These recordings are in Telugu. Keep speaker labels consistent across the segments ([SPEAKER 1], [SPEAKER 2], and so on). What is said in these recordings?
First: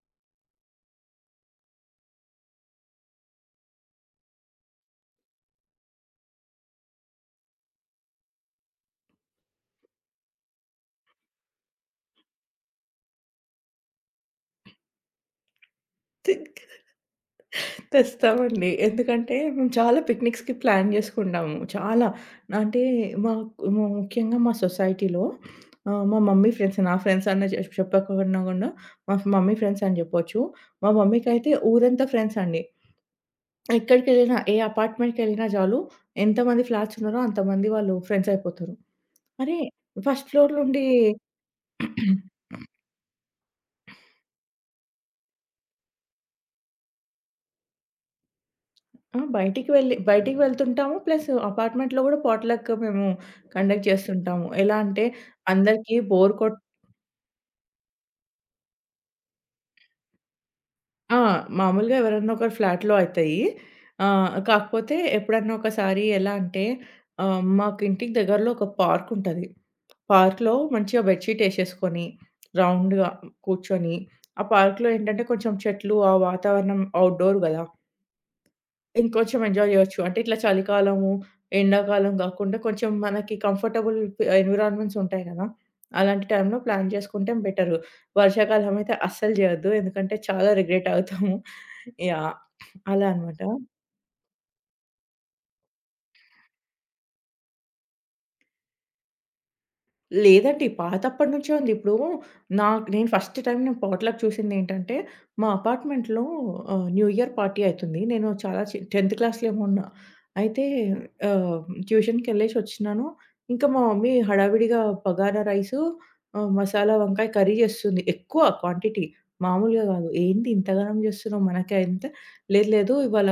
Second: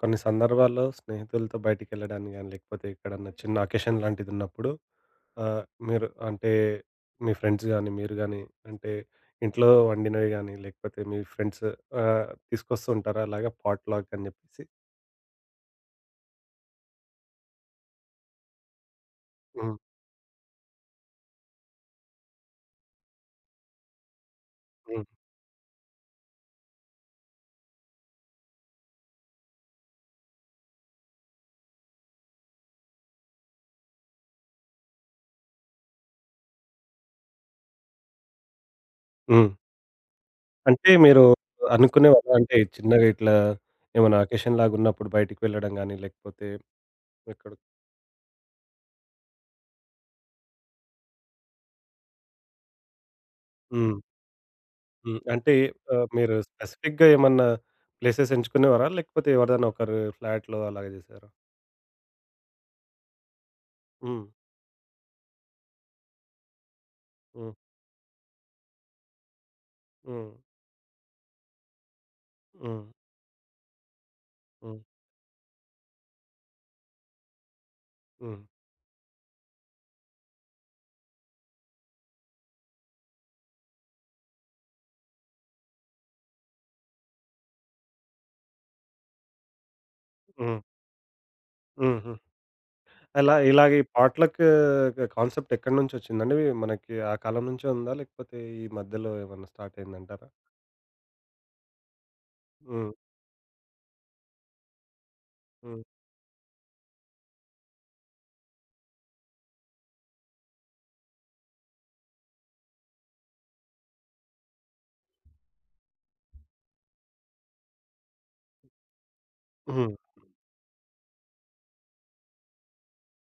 [SPEAKER 1] కొన్ని సందర్భాల్లో స్నేహితులతో బయటికెళ్ళడానికి గానీ, లేకపోతే ఎక్కడన్నా చిన్న అకేషన్ లాంటిదున్నప్పుడు ఆహ్, మీరు అంటే మీ ఫ్రెండ్స్ గానీ, మీరు గానీ అంటే ఇంట్లో వండినవి గానీ, లేకపోతే మీ ఫ్రెండ్స్ తీసుకొస్తూ ఉంటారా అలాగా పాట్‌లాక్ అని జెప్పేసి?
[SPEAKER 2] తింక్ తెస్తామండి. ఎందుకంటే మేము
[SPEAKER 1] హ్మ్.
[SPEAKER 2] చాలా పిక్నిక్స్‌కి ప్లాన్ జేసుకున్నాము. చాలా. అంటే మాకు ముఖ్యంగా మా
[SPEAKER 1] హ్మ్.
[SPEAKER 2] సొసైటీలో మా మమ్మీ ఫ్రెండ్స్, నా ఫ్రెండ్స్ అనే చెప్పకున్నా గూడా మా మమ్మీ ఫ్రెండ్స్ అని జెప్పొచ్చు. మా మమ్మీకైతే ఊరంతా ఫ్రెండ్స్ అండి. ఎక్కడికెళ్ళినా ఏ అపార్ట్‌మెంట్‌కెళ్ళినా చాలు, ఎంతమంది ఫ్లాట్స్ ఉన్నారో అంతమంది వాళ్ళు ఫ్రెండ్స్ అయిపోతారు.
[SPEAKER 1] హ్మ్.
[SPEAKER 2] అరే! ఫస్ట్ ఫ్లోర్ నుండి
[SPEAKER 1] అంటే మీరు అనుకునేవారా? అంటే చిన్నగా ఇట్లా ఏమైనా అకేషన్ లాగున్నప్పుడు బయటికి వెళ్ళడం గానీ, లేకపోతే ఎక్కడ
[SPEAKER 2] ఆ, బయటికి వెళ్ళి బయటికి వెళ్తుంటాము. ప్లస్ అపార్ట్‌మెంట్‌లో గూడా పాట్‌లక్ మేము కండక్ట్
[SPEAKER 1] హ్మ్.
[SPEAKER 2] చేస్తుంటాము. ఎలా అంటే
[SPEAKER 1] హ్మ్. అంటే
[SPEAKER 2] అందరికీ బోర్
[SPEAKER 1] మీరు
[SPEAKER 2] కొట్
[SPEAKER 1] స్పెసిఫిక్‌గా ఏమన్నా ప్లేసెస్ ఎంచుకునేవారా? లేకపోతే ఎవరిదైనా ఒకరు ఫ్లాట్‌లో అలాగ
[SPEAKER 2] ఆ,
[SPEAKER 1] జేసారా?
[SPEAKER 2] మామూలుగా ఎవరన్నా ఒకరి ఫ్లాట్‌లో అయితయి.
[SPEAKER 1] హ్మ్.
[SPEAKER 2] కాకపోతే ఎప్పుడన్నా ఒకసారి ఎలా అంటే,
[SPEAKER 1] హ్మ్.
[SPEAKER 2] మాకు ఇంటికి దగ్గరలో ఒక పార్క్ ఉంటది.
[SPEAKER 1] హ్మ్.
[SPEAKER 2] పార్క్‌లో మంచిగా బెడ్‌షీట్ ఏసేసుకొని,
[SPEAKER 1] హ్మ్.
[SPEAKER 2] రౌండ్‌గా కూర్చొని, ఆ
[SPEAKER 1] హ్మ్.
[SPEAKER 2] పార్క్‌లో ఏంటంటే కొంచెం చెట్లు, ఆ వాతావరణం ఔట్‌డోర్ గదా!
[SPEAKER 1] హ్మ్.
[SPEAKER 2] ఇంకొంచెం ఎంజాయ్ జేయొచ్చు. అంటే ఇట్లా చలికాలము, ఎండాకాలం గాకుండా కొంచెం మనకి కంఫర్టబుల్ ఎన్విరాన్మెంట్స్ ఉంటాయి గదా! అలాంటి టైంలో ప్లాన్ జేసుకుంటే బెటరు. వర్షాకాలం అయితే అస్సలు జేయొద్దు. ఎందుకంటే చాలా
[SPEAKER 1] హ్మ్.
[SPEAKER 2] రిగ్రెట్ అవుతాము.
[SPEAKER 1] హుహు.
[SPEAKER 2] యాహ్! అలా
[SPEAKER 1] అలా
[SPEAKER 2] అన్నమాట.
[SPEAKER 1] ఇలాగ ఈ పాట్‌లక్ కాన్సెప్ట్ ఎక్కడి నుంచొచ్చిందండి? మనకి ఆ కాలం నుంచే ఉందా? లేకపోతే ఈ మధ్యలో ఏమన్నా స్టార్ట్ అయిందంటారా?
[SPEAKER 2] లేదండి. పాతప్పటి నుంచే ఉంది. ఇప్పుడు
[SPEAKER 1] హ్మ్.
[SPEAKER 2] నేను ఫస్ట్ టైమ్ నేను పాట్‌లక్ చూసిందేంటంటే, మా
[SPEAKER 1] హ్మ్.
[SPEAKER 2] అపార్ట్‌మెంట్‌లో న్యూ ఇయర్ పార్టీ అయితుంది. నేను చాలా 10థ్ క్లాస్‌లో ఏమో ఉన్నా. అయితే ఆహ్, ట్యూషన్‌కెళ్ళేసొచ్చినాను. ఇంకా మా మమ్మీ హడావిడిగా బగారా రైసు, మసాలా వంకాయ కర్రీ చేస్తుంది. ఎక్కువ క్వాంటిటీ మామూలుగా
[SPEAKER 1] హ్మ్.
[SPEAKER 2] కాదు. "ఏంది ఇంతగనం చేస్తున్నావు మనకే" అంటే, "లేదు లేదు ఇవాళ"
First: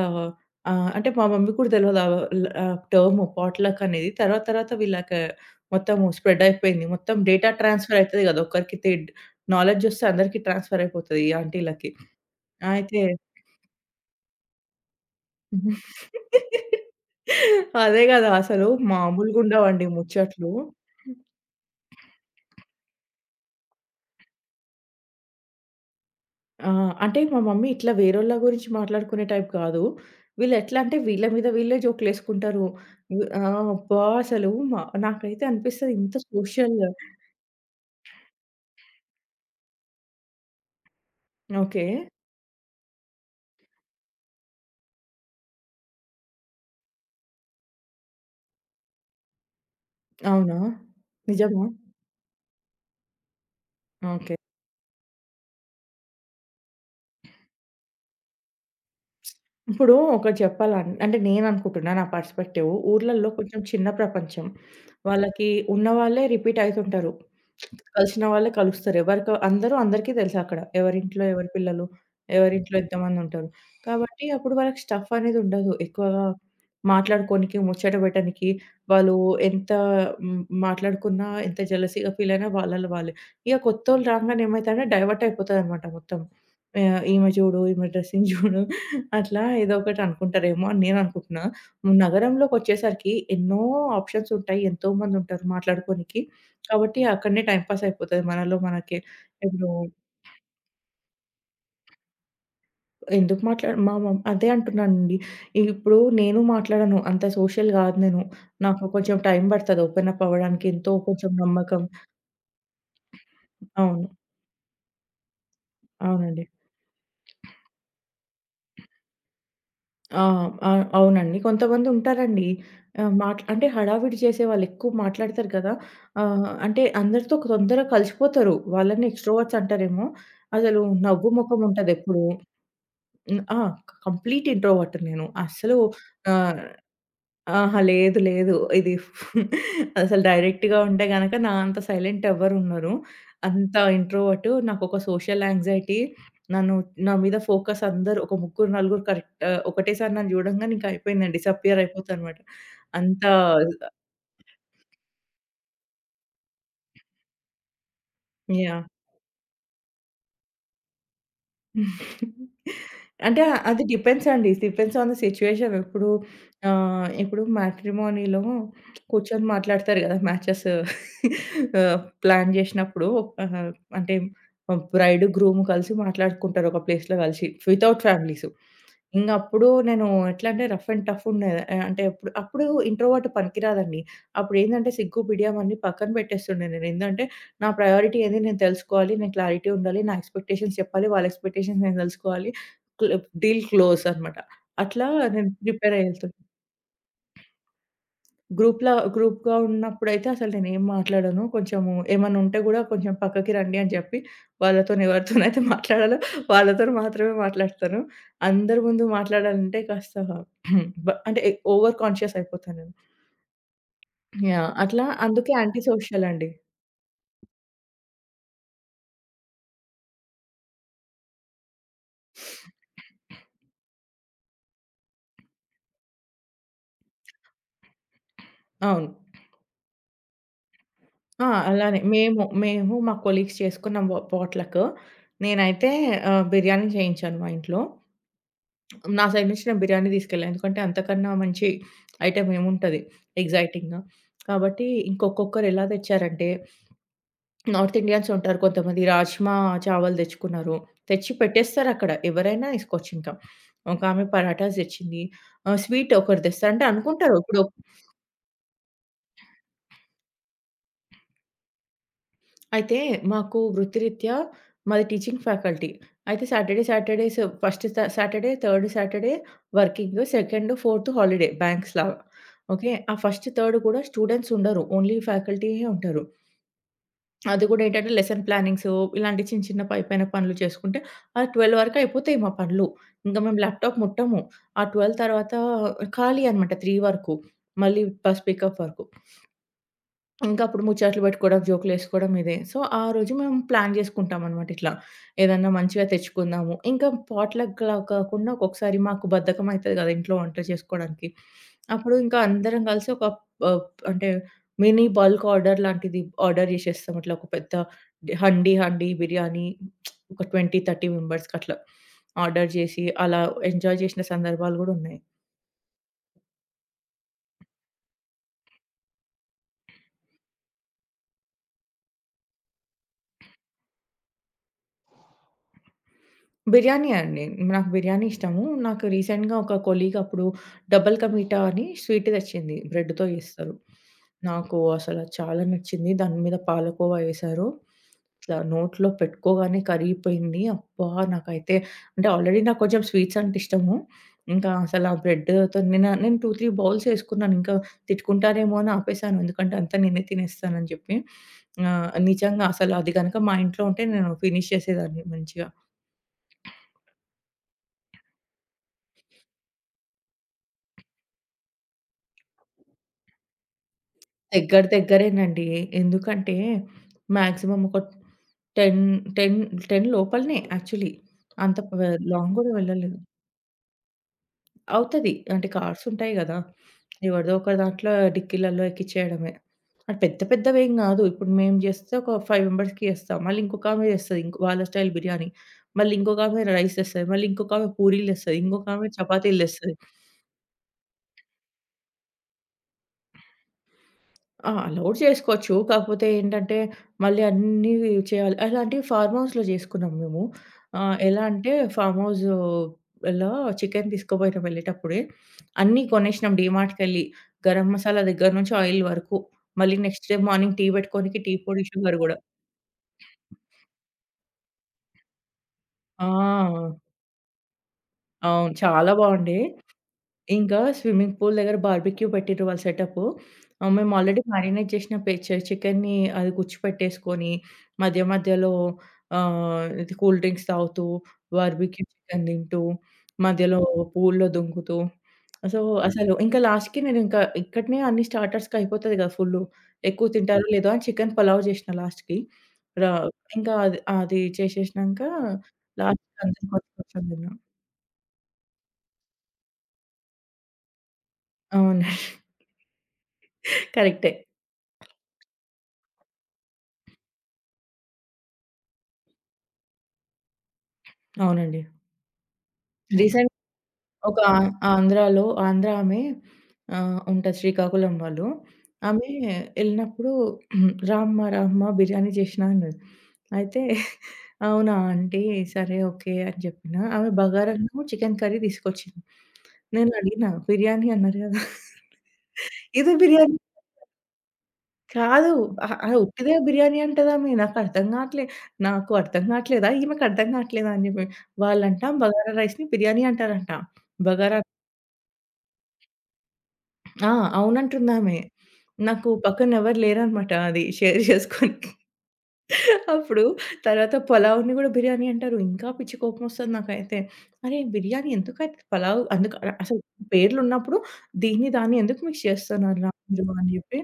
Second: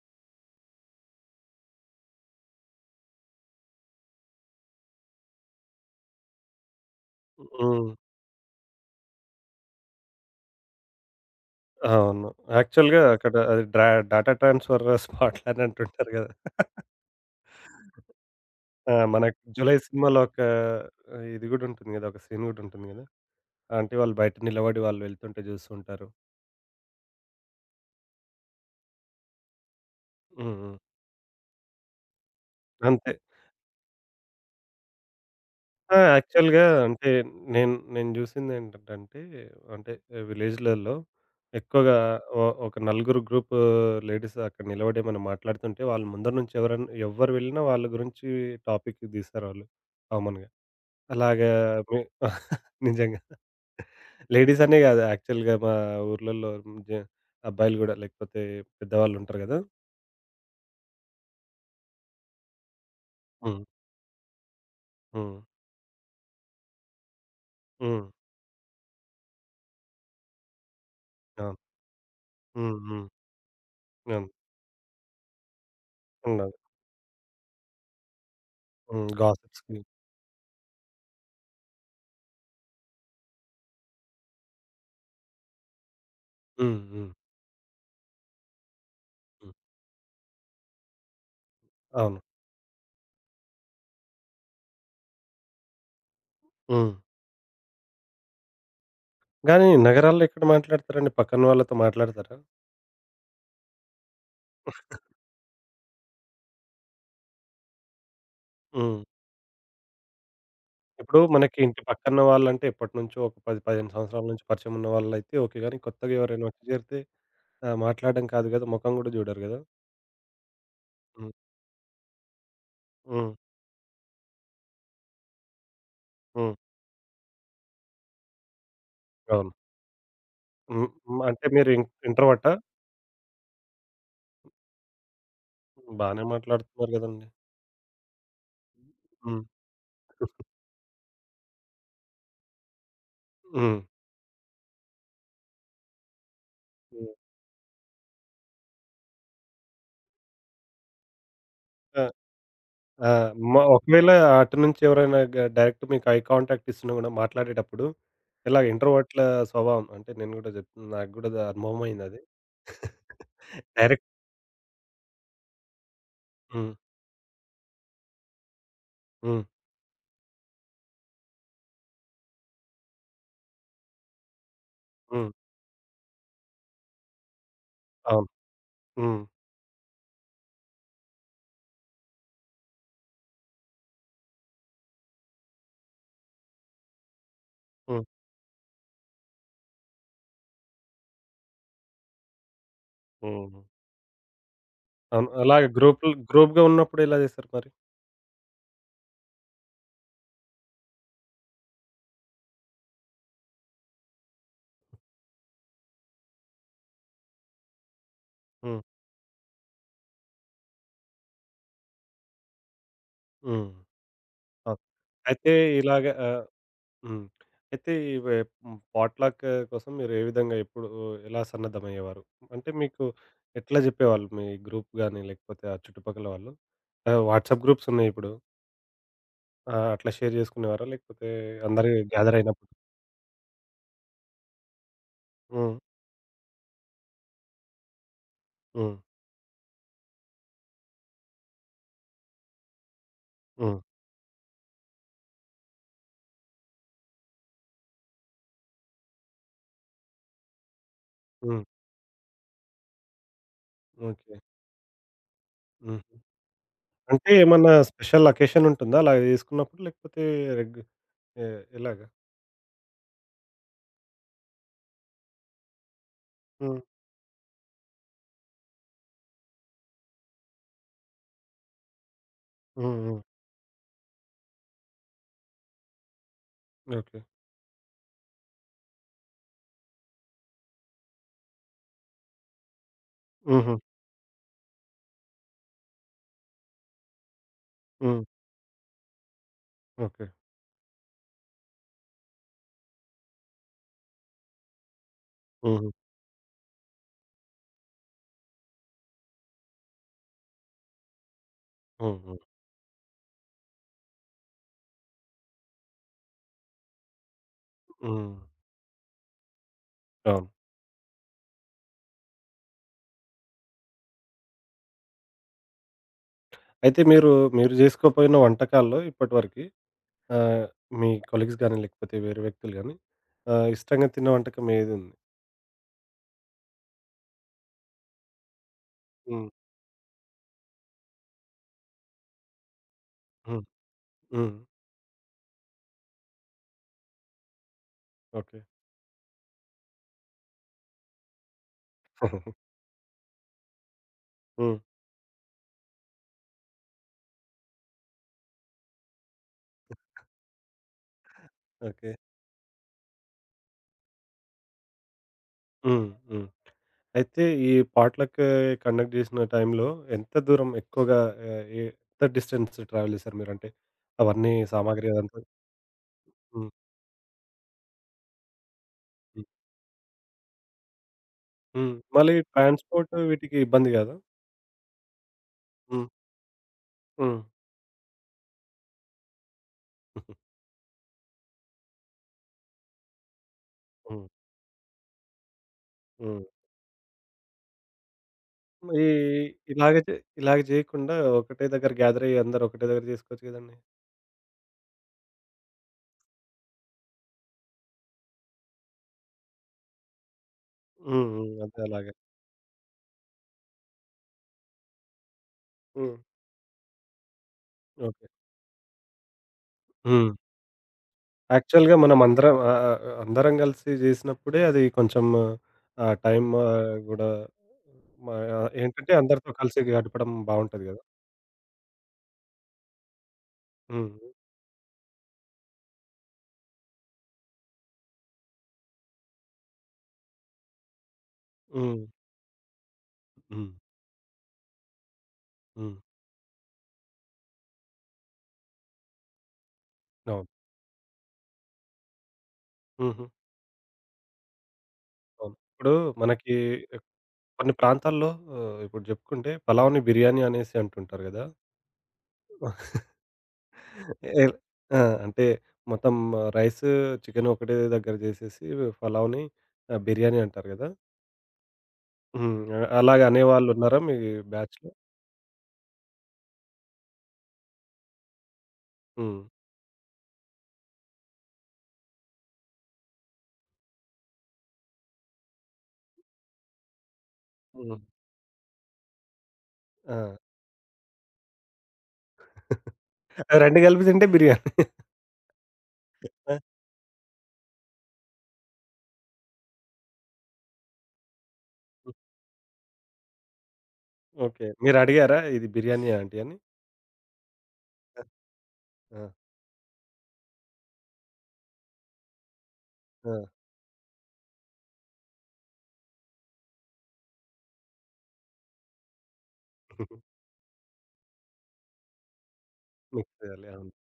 [SPEAKER 2] అంటే మా మమ్మీకి కూడా తెలవదు ఆహ్, ఆహ్, టర్మ్ పాట్‌లక్ అనేది. తర్వాత తర్వాత వీళ్ళకి మొత్తము స్ప్రెడ్ అయిపోయింది. మొత్తం డేటా
[SPEAKER 1] హ్మ్.
[SPEAKER 2] ట్రాన్స్‌ఫర్ అయితది గదా! ఒక్కరికి నాలెడ్జ్ ఒస్తే అందరికి ట్రాన్స్‌ఫర్ అయిపోతది ఈ ఆంటీలకి.
[SPEAKER 1] అవును. యాక్చువల్‌గా
[SPEAKER 2] అయితే
[SPEAKER 1] అక్కడ అది డా డాటా ట్రాన్స్‌ఫర్ స్పాట్‌లని అంటుంటారు గదా!
[SPEAKER 2] అదే గదా! అసలు
[SPEAKER 1] ఆ! మనకి 'జూలై'
[SPEAKER 2] మామూలుగుండవండి
[SPEAKER 1] సినిమాలో ఒక
[SPEAKER 2] ముచ్చట్లు.
[SPEAKER 1] ఇది గూడా ఉంటుంది గదా! ఒక సీన్ గూడా ఉంటుంది గదా! అంటే వాళ్ళు బయట నిలబడి వాళ్ళు వెళ్తుంటే జూస్తుంటారు.
[SPEAKER 2] ఆ! అంటే మా మమ్మీ ఇట్లా వేరోళ్ళ గురించి మాట్లాడుకునే టైప్ కాదు.
[SPEAKER 1] హ్మ్. హ్మ్.
[SPEAKER 2] వీళ్ళెట్లా అంటే వీళ్ళ మీద వీళ్ళే జోకులేసుకుంటారు.
[SPEAKER 1] అంతే.
[SPEAKER 2] ఆ! అబ్బా! అసలు మ నాకైతే అనిపిస్తది
[SPEAKER 1] ఆ!
[SPEAKER 2] ఇంత
[SPEAKER 1] యాక్చువల్‌గా
[SPEAKER 2] సోషల్.
[SPEAKER 1] అంటే నేను నేను జూసిందేంటంటే అంటే విలేజ్‌లలో
[SPEAKER 2] ఓకే.
[SPEAKER 1] ఎక్కువగా ఒక నలుగురు గ్రూప్ లేడీస్ అక్కడ నిలబడి ఏమన్నా మాట్లాడుతుంటే వాళ్ళు ముందర నుంచి ఎవ్వరు వెళ్ళినా వాళ్ళ గురించి టాపిక్ తీస్తారాళ్ళు కామన్‌గా.
[SPEAKER 2] అవునా?
[SPEAKER 1] అలాగా
[SPEAKER 2] నిజమా?
[SPEAKER 1] మీ నిజంగా.
[SPEAKER 2] ఓకే.
[SPEAKER 1] లేడీస్ అనే గాదు యాక్చువల్‌గా మా ఊర్లలో జ అబ్బాయిలు గూడా లేకపోతే పెద్దవాళ్ళుంటారు గదా!
[SPEAKER 2] ఇప్పుడు ఒకటి అంటే నేననుకుంటున్నా నా పర్స్‌పెక్టివ్. ఊర్లల్లో కొంచెం
[SPEAKER 1] హ్మ్.
[SPEAKER 2] చిన్న ప్రపంచం.
[SPEAKER 1] హ్మ్.
[SPEAKER 2] వాళ్ళకి ఉన్నవాళ్ళే రిపీట్ అయితుంటారు.
[SPEAKER 1] హ్మ్.
[SPEAKER 2] కలిసిన వాళ్ళే కలుస్తారు. అందరూ అందరికీ తెలుసు అక్కడ. ఎవరింట్లో ఎవరి
[SPEAKER 1] అవును.
[SPEAKER 2] పిల్లలు, ఎవరింట్లో
[SPEAKER 1] హ్మ్. హ్మ్.
[SPEAKER 2] ఎంతమంది ఉంటారు. కాబట్టి
[SPEAKER 1] అవును.
[SPEAKER 2] అప్పుడు వాళ్ళకి స్టఫ్ అనేది ఉండదు ఎక్కువగా
[SPEAKER 1] ఉండాలి.
[SPEAKER 2] మాట్లాడుకోనికి, ముచ్చట పెట్టనికి.
[SPEAKER 1] హ్మ్.
[SPEAKER 2] వాళ్ళు ఎంత
[SPEAKER 1] గాసిప్స్‌కి.
[SPEAKER 2] మాట్లాడుకున్నా, ఎంత జెలసీగా ఫీల్ అయినా వాళ్ళలో వాళ్ళే. ఇక కొత్తోళ్ళు రాంగానే ఏమైతారంటే డైవర్ట్ అయిపోతదనమాట మొత్తం.
[SPEAKER 1] హ్మ్. హ్మ్.
[SPEAKER 2] ఈమె చూడు, ఈమె డ్రెసింగ్ చూడు, అట్లా
[SPEAKER 1] హ్మ్.
[SPEAKER 2] ఏదో ఒకటి అనుకుంటారేమో అని నేను అనుకుంటున్నా.
[SPEAKER 1] అవును.
[SPEAKER 2] నగరంలోకొచ్చేసరికి ఎన్నో ఆప్షన్స్ ఉంటాయి. ఎంతోమంది ఉంటారు మాట్లాడుకోనికి.
[SPEAKER 1] హ్మ్.
[SPEAKER 2] కాబట్టి అక్కడనే టైమ్ పాస్ అయిపోతది మనలో మనకే.
[SPEAKER 1] గానీ
[SPEAKER 2] ఇప్పుడు
[SPEAKER 1] నగరాల్లో ఎక్కడ మాట్లాడతారండి? పక్కన వాళ్ళతో మాట్లాడతారా?
[SPEAKER 2] ఎందుకు మాట్లాడ మా మమ్ అదే అంటున్నానండి. ఇప్పుడు నేను మాట్లాడను. అంత సోషల్ కాదు నేను. నాకు
[SPEAKER 1] హ్మ్.
[SPEAKER 2] కొంచెం టైమ్ పడతది ఓపెన్ అప్ అవ్వడానికి, ఎంతో
[SPEAKER 1] ఇప్పుడు
[SPEAKER 2] కొంచెం
[SPEAKER 1] మనకి ఇంటి
[SPEAKER 2] నమ్మకం.
[SPEAKER 1] పక్కన వాళ్ళంటే ఎప్పటినుంచో ఒక 10, 15
[SPEAKER 2] అవును.
[SPEAKER 1] సంవత్సరాల నుంచి పరిచయం ఉన్న వాళ్ళైతే ఓకే. గానీ కొత్తగా
[SPEAKER 2] అవునండి.
[SPEAKER 1] ఎవరైనా వచ్చి చేరితే మాట్లాడడం కాదు గదా! మొఖం గూడా జూడరు గదా!
[SPEAKER 2] ఆ! ఆ!
[SPEAKER 1] హ్మ్.
[SPEAKER 2] అవునండి. కొంతమందుంటారండి. ఆహ్,
[SPEAKER 1] హ్మ్.
[SPEAKER 2] అంటే హడావిడి చేసేవాళ్ళు ఎక్కువ మాట్లాడతారు కదా!
[SPEAKER 1] హ్మ్.
[SPEAKER 2] అంటే అందరితో తొందరగా కలిసిపోతారు. వాళ్ళని
[SPEAKER 1] అవును.
[SPEAKER 2] ఎక్స్‌ట్రోవర్ట్స్ అంటారేమో. అసలు
[SPEAKER 1] హ్మ్. హ్మ్.
[SPEAKER 2] నవ్వు
[SPEAKER 1] అంటే
[SPEAKER 2] మొఖం
[SPEAKER 1] మీరు
[SPEAKER 2] ఉంటదెప్పుడు.
[SPEAKER 1] ఇంట్రోవర్టా?
[SPEAKER 2] హ్మ్. ఆ! కంప్లీట్ ఇంట్రోవర్ట్‌ని నేను. అస్సలు.
[SPEAKER 1] బానే
[SPEAKER 2] ఆహ్
[SPEAKER 1] మాట్లాడుతున్నారు గదండీ.
[SPEAKER 2] అహా! లేదు. లేదు. ఇది
[SPEAKER 1] హ్మ్.
[SPEAKER 2] అసలు డైరెక్ట్‌గా ఉంటే గనక నా అంత సైలెంట్ ఎవ్వరుండరు. అంత
[SPEAKER 1] హ్మ్.
[SPEAKER 2] ఇంట్రోవర్ట్. నాకొక సోషల్ యాంగ్జైటీ. నన్ను నా
[SPEAKER 1] హ్మ్.
[SPEAKER 2] మీద ఫోకస్ అందరూ ఒక ముగ్గురు, నలుగురు కరెక్ట్ ఒకటేసారి నన్ను చూడంగానే ఇంక అయిపోయిందండి. డిసపియర్
[SPEAKER 1] ఆ!
[SPEAKER 2] అయిపోతానన్నమాట.
[SPEAKER 1] ఆ!
[SPEAKER 2] అంత.
[SPEAKER 1] మా ఒకవేళ అటు నుంచి ఎవరైనా డైరెక్ట్ మీకు ఐ కాంటాక్ట్ ఇస్తున్నా గూడా మాట్లాడేటప్పుడు, ఇలాగ
[SPEAKER 2] యాహ్!
[SPEAKER 1] ఇంట్రోవర్ట్‌ల స్వభావం అంటే నేను గూడా జెప్ నాకు గూడా అనుభవమయిందది.
[SPEAKER 2] అంటే అది
[SPEAKER 1] డైరెక్ట్
[SPEAKER 2] డిపెండ్స్ అండి. Depends on the situation. ఇప్పుడు
[SPEAKER 1] హ్మ్.
[SPEAKER 2] ఇప్పుడు మ్యాట్రిమోనీలో
[SPEAKER 1] హ్మ్.
[SPEAKER 2] కూర్చొని మాట్లాడతారు గదా! మ్యాచెస్ ప్లాన్ జేసినప్పుడు, ఆహ్, అంటే బ్రైడ్,
[SPEAKER 1] హ్మ్.
[SPEAKER 2] గ్రూమ్ కలిసి మాట్లాడుకుంటారు ఒక ప్లేస్‌లో కలిసి వితౌట్
[SPEAKER 1] అవును.
[SPEAKER 2] ఫ్యామిలీస్.
[SPEAKER 1] హ్మ్.
[SPEAKER 2] ఇంగ అప్పుడు నేను ఎట్లా అంటే రఫ్ అండ్ టఫ్ ఉండేది. అంటే అప్పుడు అప్పుడు ఇంట్రోవర్ట్ పనికిరాదండి. అప్పుడేందంటే సిగ్గు, బిడియం అన్నీ పక్కన పెట్టేస్తుండే నేను. ఏందంటే నా
[SPEAKER 1] హ్మ్.
[SPEAKER 2] ప్రయారిటీ ఏంది నేను తెలుసుకోవాలి. నేను క్లారిటీ ఉండాలి. నా ఎక్స్‌పెక్టేషన్స్ చెప్పాలి. వాళ్ళ ఎక్స్‌పెక్టేషన్స్ నేను తెలుసుకోవాలి. క్ల్
[SPEAKER 1] హ్మ్.
[SPEAKER 2] డీల్ క్లోజ్ అనమాట. అట్లా
[SPEAKER 1] అవును.
[SPEAKER 2] నేను
[SPEAKER 1] అలాగే
[SPEAKER 2] ప్రిపేర్ అయితున్నా.
[SPEAKER 1] గ్రూప్‌గా ఉన్నప్పుడు ఎలా జేస్తారు మరి?
[SPEAKER 2] గ్రూప్‌గా ఉన్నప్పుడైతే అసలు నేనేం మాట్లాడను. కొంచెము ఏమన్నా ఉంటే గూడా కొంచెం పక్కకి రండి అని జెప్పి వాళ్ళతోని ఎవరితోనైతే మాట్లాడాలో వాళ్ళతోని మాత్రమే మాట్లాడతాను.
[SPEAKER 1] హ్మ్.
[SPEAKER 2] అందరి ముందు మాట్లాడాలంటే కాస్త అంటే ఓవర్ కాన్షియస్ అయిపోతాను నేను.
[SPEAKER 1] హ్మ్.
[SPEAKER 2] యాహ్!
[SPEAKER 1] అవును.
[SPEAKER 2] అట్లా
[SPEAKER 1] అయితే
[SPEAKER 2] అందుకే యాంటీ
[SPEAKER 1] ఇలాగ
[SPEAKER 2] సోషల్
[SPEAKER 1] ఆ!
[SPEAKER 2] అండి.
[SPEAKER 1] హ్మ్. అయితే ఇవే హ్మ్. పాట్‌లక్ కోసం మీరు ఏ విధంగా ఎలా సన్నద్ధమయ్యేవారు? అంటే మీకు ఎట్లా జెప్పేవాళ్ళు మీ గ్రూప్ గాని, లేకపోతే ఆ చుట్టుపక్కల వాళ్ళు? వాట్సాప్ గ్రూప్స్ ఉన్నాయి ఇప్పుడు.
[SPEAKER 2] అవును.
[SPEAKER 1] ఆ! అట్లా షేర్ జేసుకునేవారా? లేకపోతే
[SPEAKER 2] ఆ!
[SPEAKER 1] అందరూ
[SPEAKER 2] అలానే.
[SPEAKER 1] గ్యాదర్
[SPEAKER 2] మేము,
[SPEAKER 1] అయినప్పుడు
[SPEAKER 2] మేము మా కొలీగ్స్ చేసుకున్నాం బా పాట్‌లక్.
[SPEAKER 1] హ్మ్.
[SPEAKER 2] నేనైతే బిర్యానీ చేయించాను మా ఇంట్లో.
[SPEAKER 1] హ్మ్.
[SPEAKER 2] నా సైడ్ నుంచి నేను బిర్యానీ తీసుకెళ్ళా. ఎందుకంటే అంతకన్నా మంచి ఐటెమ్ ఏముంటది
[SPEAKER 1] హ్మ్.
[SPEAKER 2] ఎక్సైటింగ్‌గా. కాబట్టి ఇంకొక్కొక్కరు ఎలా తెచ్చారంటే నార్త్ ఇండియన్స్ ఉంటారు కొంతమంది రాజ్మా చావల్ తెచ్చుకున్నారు. తెచ్చి
[SPEAKER 1] హ్మ్.
[SPEAKER 2] పెట్టేస్తారక్కడ. ఎవరైనా తీసుకోవచ్చు ఇంకా. ఒకామె
[SPEAKER 1] ఓకే.
[SPEAKER 2] పరాటాస్ తెచ్చింది.
[SPEAKER 1] హుహు.
[SPEAKER 2] స్వీట్ ఒకరు తెస్తారు. అంటే
[SPEAKER 1] అంటే
[SPEAKER 2] అనుకుంటారు ఇప్పుడు.
[SPEAKER 1] ఏమన్నా స్పెషల్ అకేషన్ ఉంటుందా అలాగ జేసుకున్నప్పుడు? లేకపోతే రెగ్ ఎ ఎలాగా?
[SPEAKER 2] అయితే మాకు వృత్తిరీత్యా మాది టీచింగ్ ఫ్యాకల్టీ. అయితే
[SPEAKER 1] హ్మ్.
[SPEAKER 2] Saturday, Saturdays first Saturday, third Saturday working, second, fourth holiday బ్యాంక్స్‌లాగా.
[SPEAKER 1] హ్మ్.
[SPEAKER 2] ఓకే. ఆ
[SPEAKER 1] హ్మ్.
[SPEAKER 2] ఫస్ట్, థర్డ్ కూడా స్టూడెంట్స్ ఉండరు. ఓన్లీ ఫ్యాకల్టీయే ఉంటారు.
[SPEAKER 1] ఓకే.
[SPEAKER 2] అది కూడా ఏంటంటే లెసన్ ప్లానింగ్స్ ఇలాంటి చిన్న చిన్న పైన పనులు చేసుకుంటే ఆ 12 వరకు అయిపోతాయి మా పనులు. ఇంకా మేము
[SPEAKER 1] హుహు.
[SPEAKER 2] ల్యాప్‌టాప్ ముట్టము. ఆ 12 తర్వాత ఖాళీ అనమాట 3 వరకు, మళ్ళీ
[SPEAKER 1] హ్మ్.
[SPEAKER 2] బస్ పికప్ వరకు.
[SPEAKER 1] ఓకే.
[SPEAKER 2] ఇంకా అప్పుడు ముచ్చట్లు పెట్టుకోవడం, జోకులేసుకోవడం ఇదే. సో, ఆ రోజు మేము ప్లాన్ జేసుకుంటామనమాట ఇట్లా. ఏదన్నా
[SPEAKER 1] హుహు.
[SPEAKER 2] మంచిగా తెచ్చుకుందాము. ఇంకా పాట్‌లక్‌లా కాకుండా ఒక్కొక్కసారి మాకు బద్ధకం అయితది గదా ఇంట్లో వంట చేసుకోవడానికి. అప్పుడు
[SPEAKER 1] హ్మ్. హ్మ్.
[SPEAKER 2] ఇంకా అందరం కలిసి ఒక ఆహ్, అంటే మినీ బల్క్ ఆర్డర్ లాంటిది ఆర్డర్ జేసేస్తాం. ఇట్లా ఒక పెద్ద
[SPEAKER 1] హ్మ్.
[SPEAKER 2] హండీ బిర్యానీ ఒక
[SPEAKER 1] అవును.
[SPEAKER 2] 20, 30 మెంబర్స్‌కి అట్లా ఆర్డర్ జేసి, అలా ఎంజాయ్ జేసిన సందర్భాలు గూడా ఉన్నాయి.
[SPEAKER 1] అయితే మీరు జేసుకోపోయిన వంటకాల్లో ఇప్పటివరకి ఆహ్, మీ కొలీగ్స్ గానీ, లేకపోతే వేరే వ్యక్తులు గానీ ఇష్టంగా తిన్న వంటకం ఏదుంది?
[SPEAKER 2] బిర్యానీ అండి. నాకు బిర్యానీ ఇష్టము. నాకు
[SPEAKER 1] హ్మ్.
[SPEAKER 2] రీసెంట్‌గా ఒక కొలీగ్ అప్పుడు డబల్ కా మీఠా అని స్వీట్ తెచ్చింది. బ్రెడ్‌తో
[SPEAKER 1] హ్మ్.
[SPEAKER 2] చేస్తారు.
[SPEAKER 1] హ్మ్.
[SPEAKER 2] నాకు అసలు అది చాలా నచ్చింది. దాని మీద పాలకోవా ఏశారు. ఇట్లా
[SPEAKER 1] ఓకే.
[SPEAKER 2] నోట్లో పెట్టుకోగానే కరిగిపోయింది. అబ్బా! నాకైతే, అంటే ఆల్రెడీ నాకు కొంచెం స్వీట్స్ అంటే ఇష్టము. ఇంకా
[SPEAKER 1] హ్మ్.
[SPEAKER 2] అసలు ఆ బ్రెడ్‌తో నేను నేను 2, 3 బౌల్స్ ఏసుకున్నాను. ఇంకా తిట్టుకుంటారేమో అని ఆపేసాను. ఎందుకంటే అంతా నేనే తినేస్తానని చెప్పి. ఆహ్,
[SPEAKER 1] ఓకే.
[SPEAKER 2] నిజంగా అసలు అది గనక మా ఇంట్లో ఉంటే నేను ఫినిష్ చేసేదాన్ని మంచిగా.
[SPEAKER 1] హ్మ్. హ్మ్. అయితే ఈ పాట్‌లక్ కండక్ట్ జేసిన టైంలో ఎంత దూరం ఎక్కువగా ఆహ్, ఎ ఎంత డిస్టెన్స్ ట్రావెల్ జేశారు మీరంటే? అవన్నీ
[SPEAKER 2] దగ్గర
[SPEAKER 1] సామాగ్రి అదంతా
[SPEAKER 2] దగ్గరేనండి. ఎందుకంటే
[SPEAKER 1] హ్మ్.
[SPEAKER 2] మాక్సిమం ఒక 10,
[SPEAKER 1] హ్మ్.
[SPEAKER 2] 10, 10 లోపలనే యాక్చువల్లీ. అంత ప
[SPEAKER 1] హ్మ్. మళ్ళీ
[SPEAKER 2] లాంగ్ గూడా
[SPEAKER 1] ట్రాన్స్‌పోర్ట్
[SPEAKER 2] వెళ్ళలేదు.
[SPEAKER 1] వీటికి ఇబ్బంది గాదా?
[SPEAKER 2] అవుతది. అంటే కార్స్
[SPEAKER 1] హ్మ్.
[SPEAKER 2] ఉంటాయి గదా!
[SPEAKER 1] హ్మ్.
[SPEAKER 2] ఎవరిదో ఒకరి దాంట్లో డిక్కీలలో ఎక్కిచ్చేయడమే. అది
[SPEAKER 1] హ్మ్.
[SPEAKER 2] పెద్దవేం గాదు. ఇప్పుడు మేము జేస్తే ఒక 5 మెంబర్స్‌కి జేస్తాం. మళ్ళీ ఇంకొకామె
[SPEAKER 1] హ్మ్.
[SPEAKER 2] జేస్తది. ఇంకో వాళ్ళ స్టైల్ బిర్యానీ. మళ్ళీ ఇంకొకామె రైస్ తెస్తది. మళ్ళీ ఇంకొకామె పూరీలు తెస్తది.
[SPEAKER 1] ఈ
[SPEAKER 2] ఇంకొకామె చపాతీలు
[SPEAKER 1] ఇలాగ
[SPEAKER 2] తెస్తది.
[SPEAKER 1] చే ఇలాగ చేయకుండా ఒకటే దగ్గర గ్యాదర్ అయ్యి అందరూ ఒకటే దగ్గర చేసుకోవచ్చు కదండీ.
[SPEAKER 2] ఆ! అలౌడ్ చేసుకోవచ్చు. కాకపోతే ఏంటంటే, మళ్ళీ అన్నీ చేయాలి. అలాంటివి ఫార్మ్ హౌస్‌లో చేసుకున్నాం మేము.
[SPEAKER 1] హ్మ్.
[SPEAKER 2] ఎలా
[SPEAKER 1] హ్మ్.
[SPEAKER 2] అంటే
[SPEAKER 1] అదే అలాగే.
[SPEAKER 2] ఫార్మ్ హౌస్‌లో చికెన్ తీసుకుపోయినాం వెళ్ళేటప్పుడే. అన్నీ
[SPEAKER 1] హ్మ్.
[SPEAKER 2] కొనేసినాం డీమార్ట్‌కెళ్ళి. గరం మసాలా
[SPEAKER 1] ఓకే.
[SPEAKER 2] దగ్గర నుంచి ఆయిల్ వరకు. మళ్ళీ నెక్స్ట్
[SPEAKER 1] హ్మ్.
[SPEAKER 2] డే మార్నింగ్ టీ పెట్టుకోనికి టీ పొడి,
[SPEAKER 1] యాక్చువల్‌గా మనం
[SPEAKER 2] షుగర్ గూడా.
[SPEAKER 1] అందరం ఆహ్, ఆహ్, అందరం కలిసి చేసినప్పుడే అది కొంచెం టైమ్
[SPEAKER 2] ఆ!
[SPEAKER 1] గూడా మా
[SPEAKER 2] అవును.
[SPEAKER 1] ఏంటంటే
[SPEAKER 2] చాలా
[SPEAKER 1] అందరితో
[SPEAKER 2] బాగుండే.
[SPEAKER 1] కలిసి గడపడం
[SPEAKER 2] ఇంకా
[SPEAKER 1] బావుంటది గదా!
[SPEAKER 2] స్విమ్మింగ్ పూల్ దగ్గర బార్బిక్యూ పెట్టిర్రు వాళ్ళు సెటప్పు.
[SPEAKER 1] హ్మ్.
[SPEAKER 2] మేము ఆల్రెడీ మ్యారినేట్ చేసిన పె చె చికెన్‌ని అది గుచ్చి పెట్టేసుకొని, మధ్య మధ్యలో ఆహ్, ఇది కూల్ డ్రింక్స్ తాగుతూ,
[SPEAKER 1] హ్మ్.
[SPEAKER 2] బార్బిక్యూ చికెన్ తింటూ,
[SPEAKER 1] హ్మ్.
[SPEAKER 2] మధ్యలో పూల్‌లో దుంకుతూ, సో,
[SPEAKER 1] హ్మ్.
[SPEAKER 2] అసలు ఇంకా లాస్ట్‌కి నేనింకా ఇక్కడనే అన్ని స్టార్టర్స్‌కి అయిపోతది కదా! ఫుల్లు. ఎక్కువ
[SPEAKER 1] అవును.
[SPEAKER 2] తింటారో లేదో అని చికెన్ పలావ్ చేసిన లాస్ట్‌కి. రా
[SPEAKER 1] హుహు.
[SPEAKER 2] ఇంకా అది అది చేసేసినంక
[SPEAKER 1] అవును. ఇప్పుడు
[SPEAKER 2] లాస్ట్‌కి
[SPEAKER 1] మనకి
[SPEAKER 2] అందరం కొంచెం కొంచెం తిన్నాం.
[SPEAKER 1] కొన్ని ప్రాంతాల్లో ఇప్పుడు చెప్పుకుంటే పలావ్‌ని బిర్యానీ అనేసి అంటుంటారు గదా!
[SPEAKER 2] అవును. కరెక్టే.
[SPEAKER 1] ఎల్ ఆ! అంటే మొత్తం రైసు, చికెను ఒకటే దగ్గర జేసేసి పలావ్‌ని బిర్యానీ అంటారు గదా!
[SPEAKER 2] అవునండి.
[SPEAKER 1] హ్మ్. అలాగ
[SPEAKER 2] రీసెంట్
[SPEAKER 1] అనేవాళ్ళున్నారా మీ
[SPEAKER 2] ఒక ఆ
[SPEAKER 1] బ్యాచ్‌లో?
[SPEAKER 2] ఆంధ్రాలో ఆమె ఆహ్, ఉంటది శ్రీకాకుళం వాళ్ళు. ఆమె
[SPEAKER 1] హ్మ్.
[SPEAKER 2] ఎళ్ళినప్పుడు "రామ్మా, రామ్మా బిర్యానీ చేషినా" అన్నది. అయితే "అవునా ఆంటీ సరే ఓకే" అని జెప్పిన. ఆమె బగారా
[SPEAKER 1] హ్మ్.
[SPEAKER 2] అన్నము, చికెన్ కర్రీ తీసుకొచ్చింది. నేను
[SPEAKER 1] ఆ!
[SPEAKER 2] అడిగినా "బిర్యానీ అన్నారు గదా!" "ఇదే బిర్యానీ"
[SPEAKER 1] 2 కలిపి తింటే బిర్యానీ.
[SPEAKER 2] కాదు. అహా! ఆహ్, ఉట్టిదే
[SPEAKER 1] ఆ!
[SPEAKER 2] బిర్యానీ అంటదామె. నాకర్థం గాట్లే. నాకు అర్థం గాట్లేదా? ఈమెకు అర్థం గాట్లేదా? అని జెప్పి. వాళ్ళంట
[SPEAKER 1] హ్మ్.
[SPEAKER 2] బగారా రైస్‌ని బిర్యానీ అంటారంట. బగారా
[SPEAKER 1] ఓకే. మీరడిగారా ఇది బిర్యానీయా ఆంటీ అని?
[SPEAKER 2] ఆ! అవునంటుందామె.
[SPEAKER 1] ఆ!
[SPEAKER 2] నాకు పక్కన ఎవరు లేరనమాట అది షేర్ చేసుకోనికి.
[SPEAKER 1] ఆ!
[SPEAKER 2] అప్పుడు తర్వాత పలావ్‌ని గూడా బిర్యానీ అంటారు. ఇంకా పిచ్చి కోపమొస్తది నాకైతే. అరే! బిర్యానీ ఎందుకైతే పలావ్ అందుకు అసలు పేర్లున్నప్పుడు దీన్ని, దాన్ని ఎందుకు మిక్స్ చేస్తున్నారురా
[SPEAKER 1] మిక్స్
[SPEAKER 2] మీరు
[SPEAKER 1] చేయాలి.
[SPEAKER 2] అని
[SPEAKER 1] అవును.
[SPEAKER 2] జెప్పి.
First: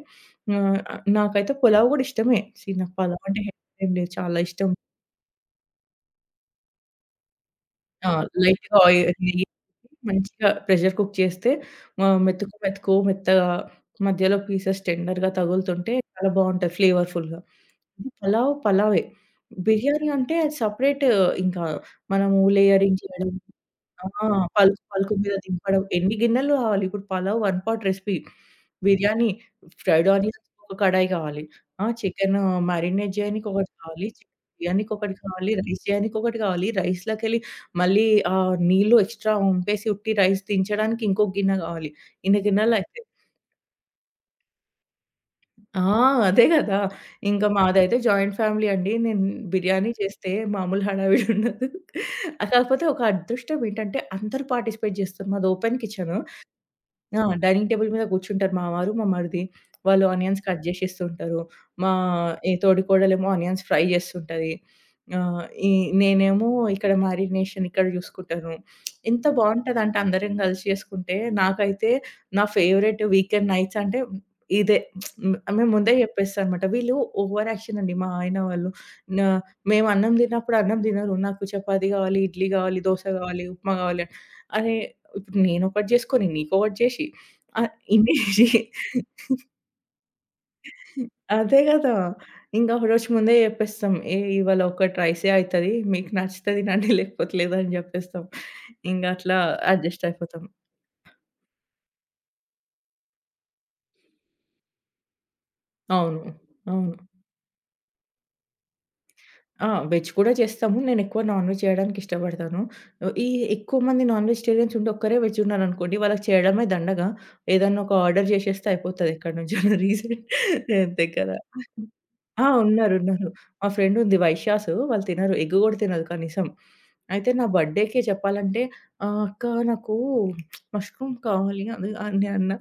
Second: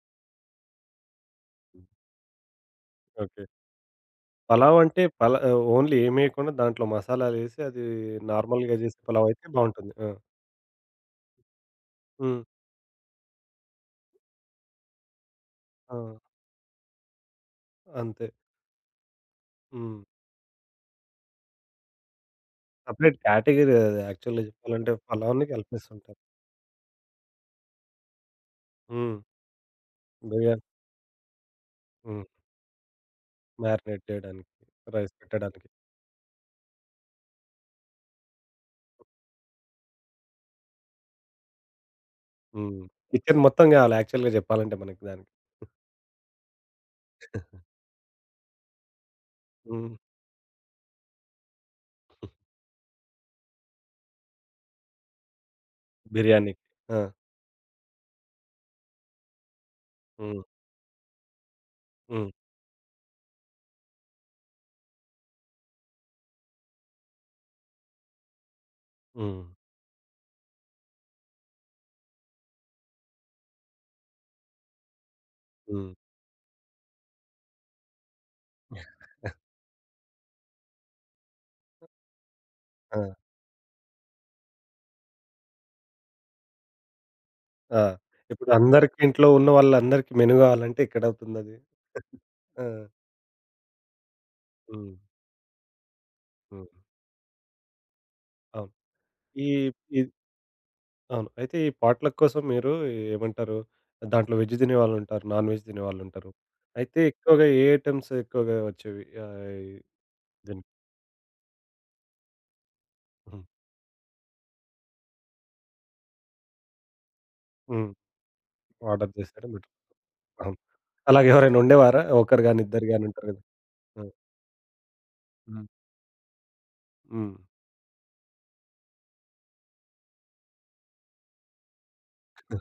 [SPEAKER 2] ఆహ్, నాకైతే
[SPEAKER 1] హ్మ్.
[SPEAKER 2] పులావ్ గూడా ఇష్టమే. ఛీ, నాకు పలావ్ అంటే
[SPEAKER 1] ఓకే.
[SPEAKER 2] హెయిట్ ఏం లేదు, చాలా ఇష్టం.
[SPEAKER 1] పలావ్ అంటే ఓన్లీ ఏమేయకుండా దాంట్లో మసాలాలేసి అది
[SPEAKER 2] ఆ!
[SPEAKER 1] నార్మల్‌గా
[SPEAKER 2] లైట్‌గా
[SPEAKER 1] జేసే పలావ్ అయితే
[SPEAKER 2] నెయ్యి
[SPEAKER 1] బావుంటుంది.
[SPEAKER 2] వేసి
[SPEAKER 1] ఆ!
[SPEAKER 2] మంచిగా ప్రెషర్ కుక్ చేస్తే మా
[SPEAKER 1] హ్మ్.
[SPEAKER 2] మెతుకు, మెతుకు మెత్తగా మధ్యలో పీసెస్ టెండర్‌గా తగులుతుంటే
[SPEAKER 1] ఆ!
[SPEAKER 2] చాలా బావుంటది ఫ్లేవర్‌ఫుల్‌గా. ఇది
[SPEAKER 1] అంతే.
[SPEAKER 2] పలావ్ పలావే.
[SPEAKER 1] హ్మ్.
[SPEAKER 2] బిర్యానీ అంటే అది సెపరేట్. ఇంకా మనము లేయరింగ్
[SPEAKER 1] సెపరేట్
[SPEAKER 2] చేయడం,
[SPEAKER 1] కేటగరీ అది
[SPEAKER 2] ఆ!
[SPEAKER 1] యాక్చువల్‌గా
[SPEAKER 2] పలుకు
[SPEAKER 1] చెప్పాలంటే
[SPEAKER 2] పలుకు మీద
[SPEAKER 1] పలావ్‌ని
[SPEAKER 2] దింపడం, ఎన్ని
[SPEAKER 1] కలిపేస్తుంటారు.
[SPEAKER 2] గిన్నెలు కావాలి. ఇప్పుడు పలావ్ వన్ పాట్ రెసిపీ.
[SPEAKER 1] హ్మ్.
[SPEAKER 2] బిర్యానీ ఫ్రైడ్ ఆనియన్స్
[SPEAKER 1] బిర్యానీ
[SPEAKER 2] ఒక కడాయి కావాలి. ఆ!
[SPEAKER 1] హ్మ్.
[SPEAKER 2] చికెను మ్యారినేట్ చేయనీకి ఒకటి
[SPEAKER 1] మ్యారినేట్
[SPEAKER 2] కావాలి. చికెన్
[SPEAKER 1] చేయడానికి,
[SPEAKER 2] బిర్యానీకి
[SPEAKER 1] రైస్
[SPEAKER 2] ఒకటి కావాలి.
[SPEAKER 1] పెట్టడానికి.
[SPEAKER 2] రైస్ చేయనీకి ఒకటి కావాలి. రైస్‌లోకెళ్ళి మళ్ళీ నీళ్ళు ఎక్స్‌ట్రా ఒంపేసి ఉట్టి రైస్ దించడానికి ఇంకో గిన్నె గావాలి. ఇన్ని
[SPEAKER 1] హ్మ్.
[SPEAKER 2] గిన్నెలయితయి.
[SPEAKER 1] కిచెన్ మొత్తం కావాలి యాక్చువల్‌గా చెప్పాలంటే మనకి దానికి.
[SPEAKER 2] ఆ! అదే గదా! ఇంక మాదైతే జాయింట్ ఫ్యామిలీ అండి. నేను బిర్యానీ
[SPEAKER 1] హ్మ్.
[SPEAKER 2] చేస్తే మామూలు హడావిడి ఉండదు. కాకపోతే ఒక అదృష్టం ఏంటంటే అందరూ పార్టిసిపేట్ జేస్తారు. మాది ఓపెన్ కిచెను.
[SPEAKER 1] బిర్యానీకి. ఆ!
[SPEAKER 2] ఆ! డైనింగ్ టేబుల్ మీద కూర్చుంటారు మా వారు, మా మరిది. వాళ్ళు ఆనియన్స్
[SPEAKER 1] హ్మ్.
[SPEAKER 2] కట్ జేసిస్తుంటారు. మా
[SPEAKER 1] హ్మ్.
[SPEAKER 2] ఈ తోడికోడలేమో ఆనియన్స్ ఫ్రై జేస్తుంటది. ఆహ్, ఈ నేనేమో మ్యారినేషన్ ఇక్కడ జూసుకుంటాను. ఎంత
[SPEAKER 1] హ్మ్.
[SPEAKER 2] బావుంటదంటే అందరం గలిసి చేసుకుంటే. నాకైతే నా ఫేవరెట్ వీకెండ్ నైట్స్ అంటే ఇదే. మేము
[SPEAKER 1] హ్మ్.
[SPEAKER 2] ముందే జెప్పేస్తా అనమాట. వీళ్ళు ఓవర్ యాక్షన్ అండి మా ఆయన వాళ్ళు. నా మేము అన్నం తిన్నప్పుడు అన్నం తినరు. నాకు చపాతీ గావాలి, ఇడ్లీ గావాలి,
[SPEAKER 1] ఆ!
[SPEAKER 2] దోస గావాలి, ఉప్మా గావాలి అని. అరే! ఇప్పుడు నేనొకటి జేసుకొని, నీకొకటి జేషి,
[SPEAKER 1] ఆ!
[SPEAKER 2] ఇన్ని
[SPEAKER 1] ఇప్పుడు
[SPEAKER 2] జేషి,
[SPEAKER 1] అందరికి ఇంట్లో ఉన్న వాళ్ళందరికీ మెనూ కావాలంటే ఎక్కడవుతుందది?
[SPEAKER 2] అదే గదా!
[SPEAKER 1] ఆ!
[SPEAKER 2] ఇంకా ఒక రోజు ముందే జెప్పేస్తాం. ఏ ఇవాళ
[SPEAKER 1] హ్మ్.
[SPEAKER 2] ఒకటి రైసే అయితది. మీకు నచ్చితే
[SPEAKER 1] హ్మ్.
[SPEAKER 2] తినండి లేకపోతే లేదని జెప్పేస్తాం.
[SPEAKER 1] అవును.
[SPEAKER 2] ఇంగ అట్లా
[SPEAKER 1] ఈ ఇ
[SPEAKER 2] అడ్జస్ట్ అయిపోతాం.
[SPEAKER 1] అవును. అయితే ఈ పాట్‌లక్ కోసం మీరు ఏమంటారు? దాంట్లో వెజ్ తినేవాళ్ళుంటారు. నాన్ వెజ్
[SPEAKER 2] అవును.
[SPEAKER 1] తినేవాళ్ళుంటారు.
[SPEAKER 2] అవును.
[SPEAKER 1] అయితే ఎక్కువగా ఏ ఐటెమ్స్ ఎక్కువగా వచ్చేవి? ఆహ్, ఈ
[SPEAKER 2] ఆ! వెజ్ కూడా
[SPEAKER 1] దీనికి?
[SPEAKER 2] చేస్తాము. నేనెక్కువ నాన్ వెజ్ చేయడానికి ఇష్టపడతాను. ఈ
[SPEAKER 1] హ్మ్.
[SPEAKER 2] ఎక్కువ మంది నాన్ వెజిటేరియన్స్ ఉండి ఒక్కరే వెజ్ ఉన్నారనుకోండి, వాళ్ళకి చేయడమే దండగ. ఏదన్నా
[SPEAKER 1] హ్మ్.
[SPEAKER 2] ఒక ఆర్డర్ చేసేస్తే
[SPEAKER 1] ఆర్డర్
[SPEAKER 2] అయిపోతది ఎక్కడి
[SPEAKER 1] చేశారు మీరు.
[SPEAKER 2] నుంచైనా రీసెంట్.
[SPEAKER 1] అవును.
[SPEAKER 2] అంతే
[SPEAKER 1] అలాగే
[SPEAKER 2] కదా!
[SPEAKER 1] ఎవరైనా ఉండేవారా? ఒకరు
[SPEAKER 2] ఆ!
[SPEAKER 1] గాని, ఇద్దరు
[SPEAKER 2] ఉన్నారు.
[SPEAKER 1] గాని ఉంటారు
[SPEAKER 2] ఉన్నారు.
[SPEAKER 1] కదా!
[SPEAKER 2] మా ఫ్రెండ్
[SPEAKER 1] ఆ!
[SPEAKER 2] ఉంది వైశ్యాసు. వాళ్ళు తినరు. ఎగ్
[SPEAKER 1] హ్మ్.
[SPEAKER 2] కూడా తినదు కనీసం. అయితే
[SPEAKER 1] హ్మ్.
[SPEAKER 2] నా బర్త్‌డేకి చెప్పాలంటే "అక్క నాకు మష్రూమ్ కావాలి" అది అని అన్నా.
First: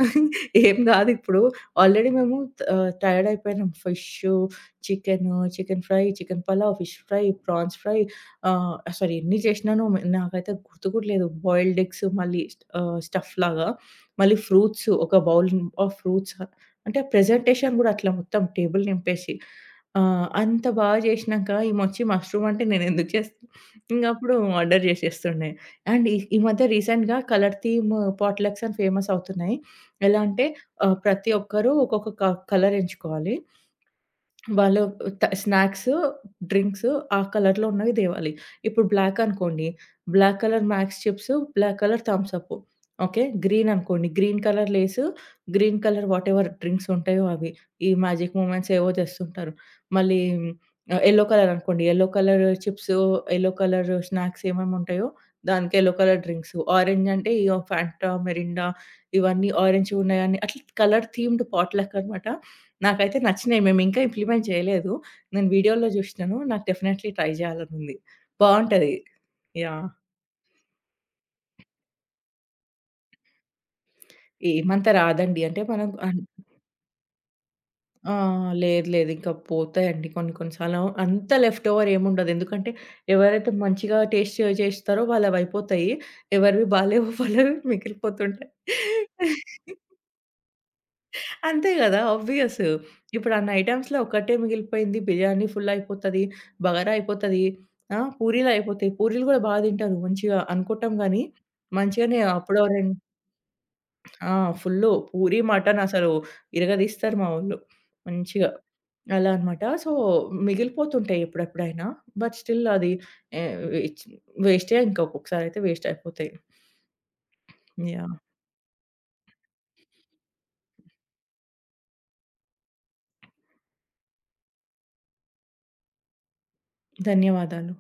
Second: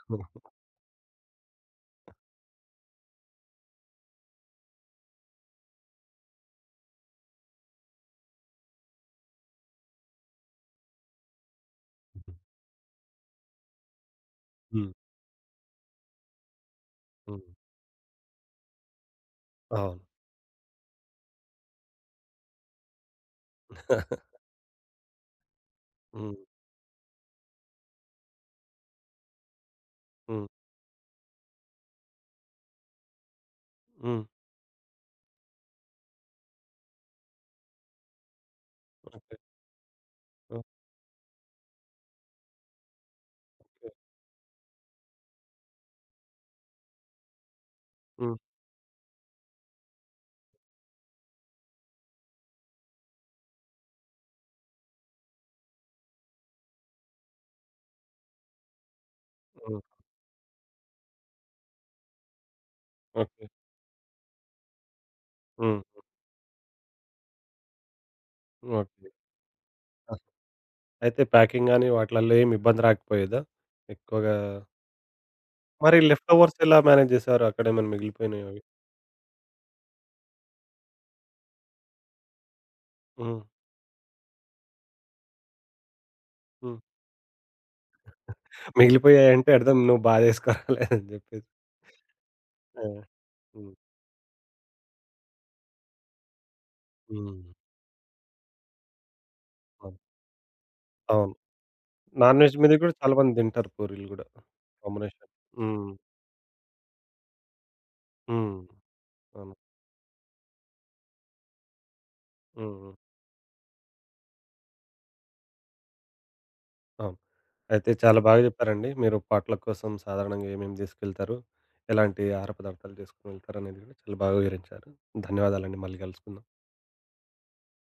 [SPEAKER 2] "ఏం కాదు ఇప్పుడు ఆల్రెడీ మేము టైర్డ్ అయిపోయినాం fish chicken, chicken fry, chicken pulao, fish fry, prawns fry, అసలు ఎన్ని చేసినానో నాకైతే గుర్తు కూడా లేదు. బాయిల్డ్ ఎగ్స్ మళ్ళీ స్టఫ్ లాగా, మళ్ళీ ఫ్రూట్స్
[SPEAKER 1] హ్మ్.
[SPEAKER 2] ఒక బౌల్ ఆఫ్ ఫ్రూట్స్, అంటే
[SPEAKER 1] హ్మ్.
[SPEAKER 2] ప్రెజెంటేషన్ గూడా అట్లా మొత్తం టేబుల్ నింపేసి.
[SPEAKER 1] అవును.
[SPEAKER 2] ఆహ్, అంత బాగా చేసినాక ఈమొచ్చి మష్రూమ్ అంటే నేనెందుకు చేస్తా? ఇంగ అప్పుడు ఆర్డర్ చేసేస్తుండే. అండ్ ఈ
[SPEAKER 1] హ్మ్.
[SPEAKER 2] ఈ మధ్య రీసెంట్‌గా కలర్ థీమ్ పాట్‌లక్స్ అని ఫేమస్ అవుతున్నాయి. ఎలా అంటే
[SPEAKER 1] హ్మ్.
[SPEAKER 2] ప్రతి ఒక్కరు ఒక్కొక్క కలర్ ఎంచుకోవాలి.
[SPEAKER 1] హ్మ్.
[SPEAKER 2] వాళ్ళు స్నాక్స్, డ్రింక్స్ ఆ కలర్‌లో ఉన్నవి తేవాలి. ఇప్పుడు బ్లాక్
[SPEAKER 1] ఓకే.
[SPEAKER 2] అనుకోండి, black
[SPEAKER 1] okay.
[SPEAKER 2] Colour Max chips, black colour Thums Up. Okay. Green అనుకోండి, green colour Lays, green colour whatever drinks ఉంటాయో అవి. ఈ మ్యాజిక్
[SPEAKER 1] హ్మ్.
[SPEAKER 2] మొమెంట్స్ ఏవో తెస్తుంటారు. మళ్ళీ యెల్లో కలర్ అనుకోండి, yellow colour chips, yellow colour snacks ఏమేమి ఉంటాయో దానికి యెల్లో కలర్ డ్రింక్స్. ఆరెంజ్ అంటే ఇగ ఫాంటా, మిరిండా ఇవన్నీ
[SPEAKER 1] హ్మ్.
[SPEAKER 2] ఆరెంజ్‌గున్నాయని అట్లా కలర్ థీమ్డ్ పాట్‌లక్ అనమాట. నాకైతే
[SPEAKER 1] ఓకే.
[SPEAKER 2] నచ్చినాయి. మేమింకా ఇంప్లిమెంట్ చేయలేదు. నేను
[SPEAKER 1] హ్మ్.
[SPEAKER 2] వీడియోలో జూషినాను. నాకు డెఫినైట్‌లీ ట్రై జేయాలనుంది. బావుంటది.
[SPEAKER 1] ఓకే.
[SPEAKER 2] యాహ్!
[SPEAKER 1] ఆ! అయితే ప్యాకింగ్ గాని వాటిలల్లో ఏమి ఇబ్బంది రాకపోయేదా? ఎక్కువగా
[SPEAKER 2] ఏమంత రాదండి. అంటే మనం
[SPEAKER 1] మరి
[SPEAKER 2] అన్
[SPEAKER 1] లెఫ్ట్ ఓవర్స్ ఎలా మేనేజ్ చేశారు? అక్కడేమైనా
[SPEAKER 2] ఆ!
[SPEAKER 1] మిగిలిపోయినాయా అవి?
[SPEAKER 2] లేదు. లేదు. ఇంకా పోతాయండి కొన్ని కొన్ని సార్లు. అంత లెఫ్ట్ ఓవర్ ఏముండదు. ఎందుకంటే
[SPEAKER 1] హ్మ్.
[SPEAKER 2] ఎవరైతే మంచిగా టేస్ట్ చేస్తారో వాళ్ళవయిపోతాయి. ఎవరివి
[SPEAKER 1] హ్మ్.
[SPEAKER 2] బాలేవో వాళ్ళవి మిగిలిపోతుంటాయి.
[SPEAKER 1] మిగిలిపోయాయంటే అర్థం నువ్వు బా జేసుకురాలేదని జెప్పేసి.
[SPEAKER 2] అంతే గదా! ఆబ్వియస్.
[SPEAKER 1] ఆ!
[SPEAKER 2] ఇప్పుడు అన్ని
[SPEAKER 1] హ్మ్.
[SPEAKER 2] ఐటెమ్స్‌లో ఒకటే మిగిలిపోయింది. బిర్యానీ ఫుల్ అయిపోతది. బగారా
[SPEAKER 1] హ్మ్.
[SPEAKER 2] అయిపోతది. ఆ! పూరీలు అయిపోతాయి. పూరీలు గూడా బా
[SPEAKER 1] అవును.
[SPEAKER 2] తింటారు మంచిగా అనుకుంటాం గానీ,
[SPEAKER 1] అవును.
[SPEAKER 2] మంచిగానే
[SPEAKER 1] నాన్ వెజ్
[SPEAKER 2] అప్పుడో
[SPEAKER 1] మీద గూడా చాలా మంది తింటారు పూరీలు గూడా.
[SPEAKER 2] ఆ! Full
[SPEAKER 1] combination.
[SPEAKER 2] పూరి, మటన్
[SPEAKER 1] హ్మ్.
[SPEAKER 2] అసలు ఇరగదీస్తారు మా వోళ్ళు మంచిగా.
[SPEAKER 1] హ్మ్.
[SPEAKER 2] అలా
[SPEAKER 1] అవును.
[SPEAKER 2] అన్నమాట. సో, మిగిలిపోతుంటాయి ఎప్పుడెప్పుడైనా. బట్ స్టిల్
[SPEAKER 1] హ్మ్.
[SPEAKER 2] అది
[SPEAKER 1] హ్మ్.
[SPEAKER 2] ఆహ్, వేస్ట్ వేస్టే, ఇంకా ఒక్కొక్కసారి అయితే వేస్ట్ అయిపోతాయి.
[SPEAKER 1] అవును. అయితే
[SPEAKER 2] యాహ్!
[SPEAKER 1] చాలా బాగా జెప్పారండి. మీరు పాటల కోసం సాధారణంగా ఏమేమి తీసుకెళ్తారు? ఎలాంటి ఆహార పదార్థాలు జేసుకొని వెళ్తారనేది గూడా చాలా బాగా వివరించారు. ధన్యవాదాలండి. మళ్ళీ గలుసుకుందాం.
[SPEAKER 2] ధన్యవాదాలు.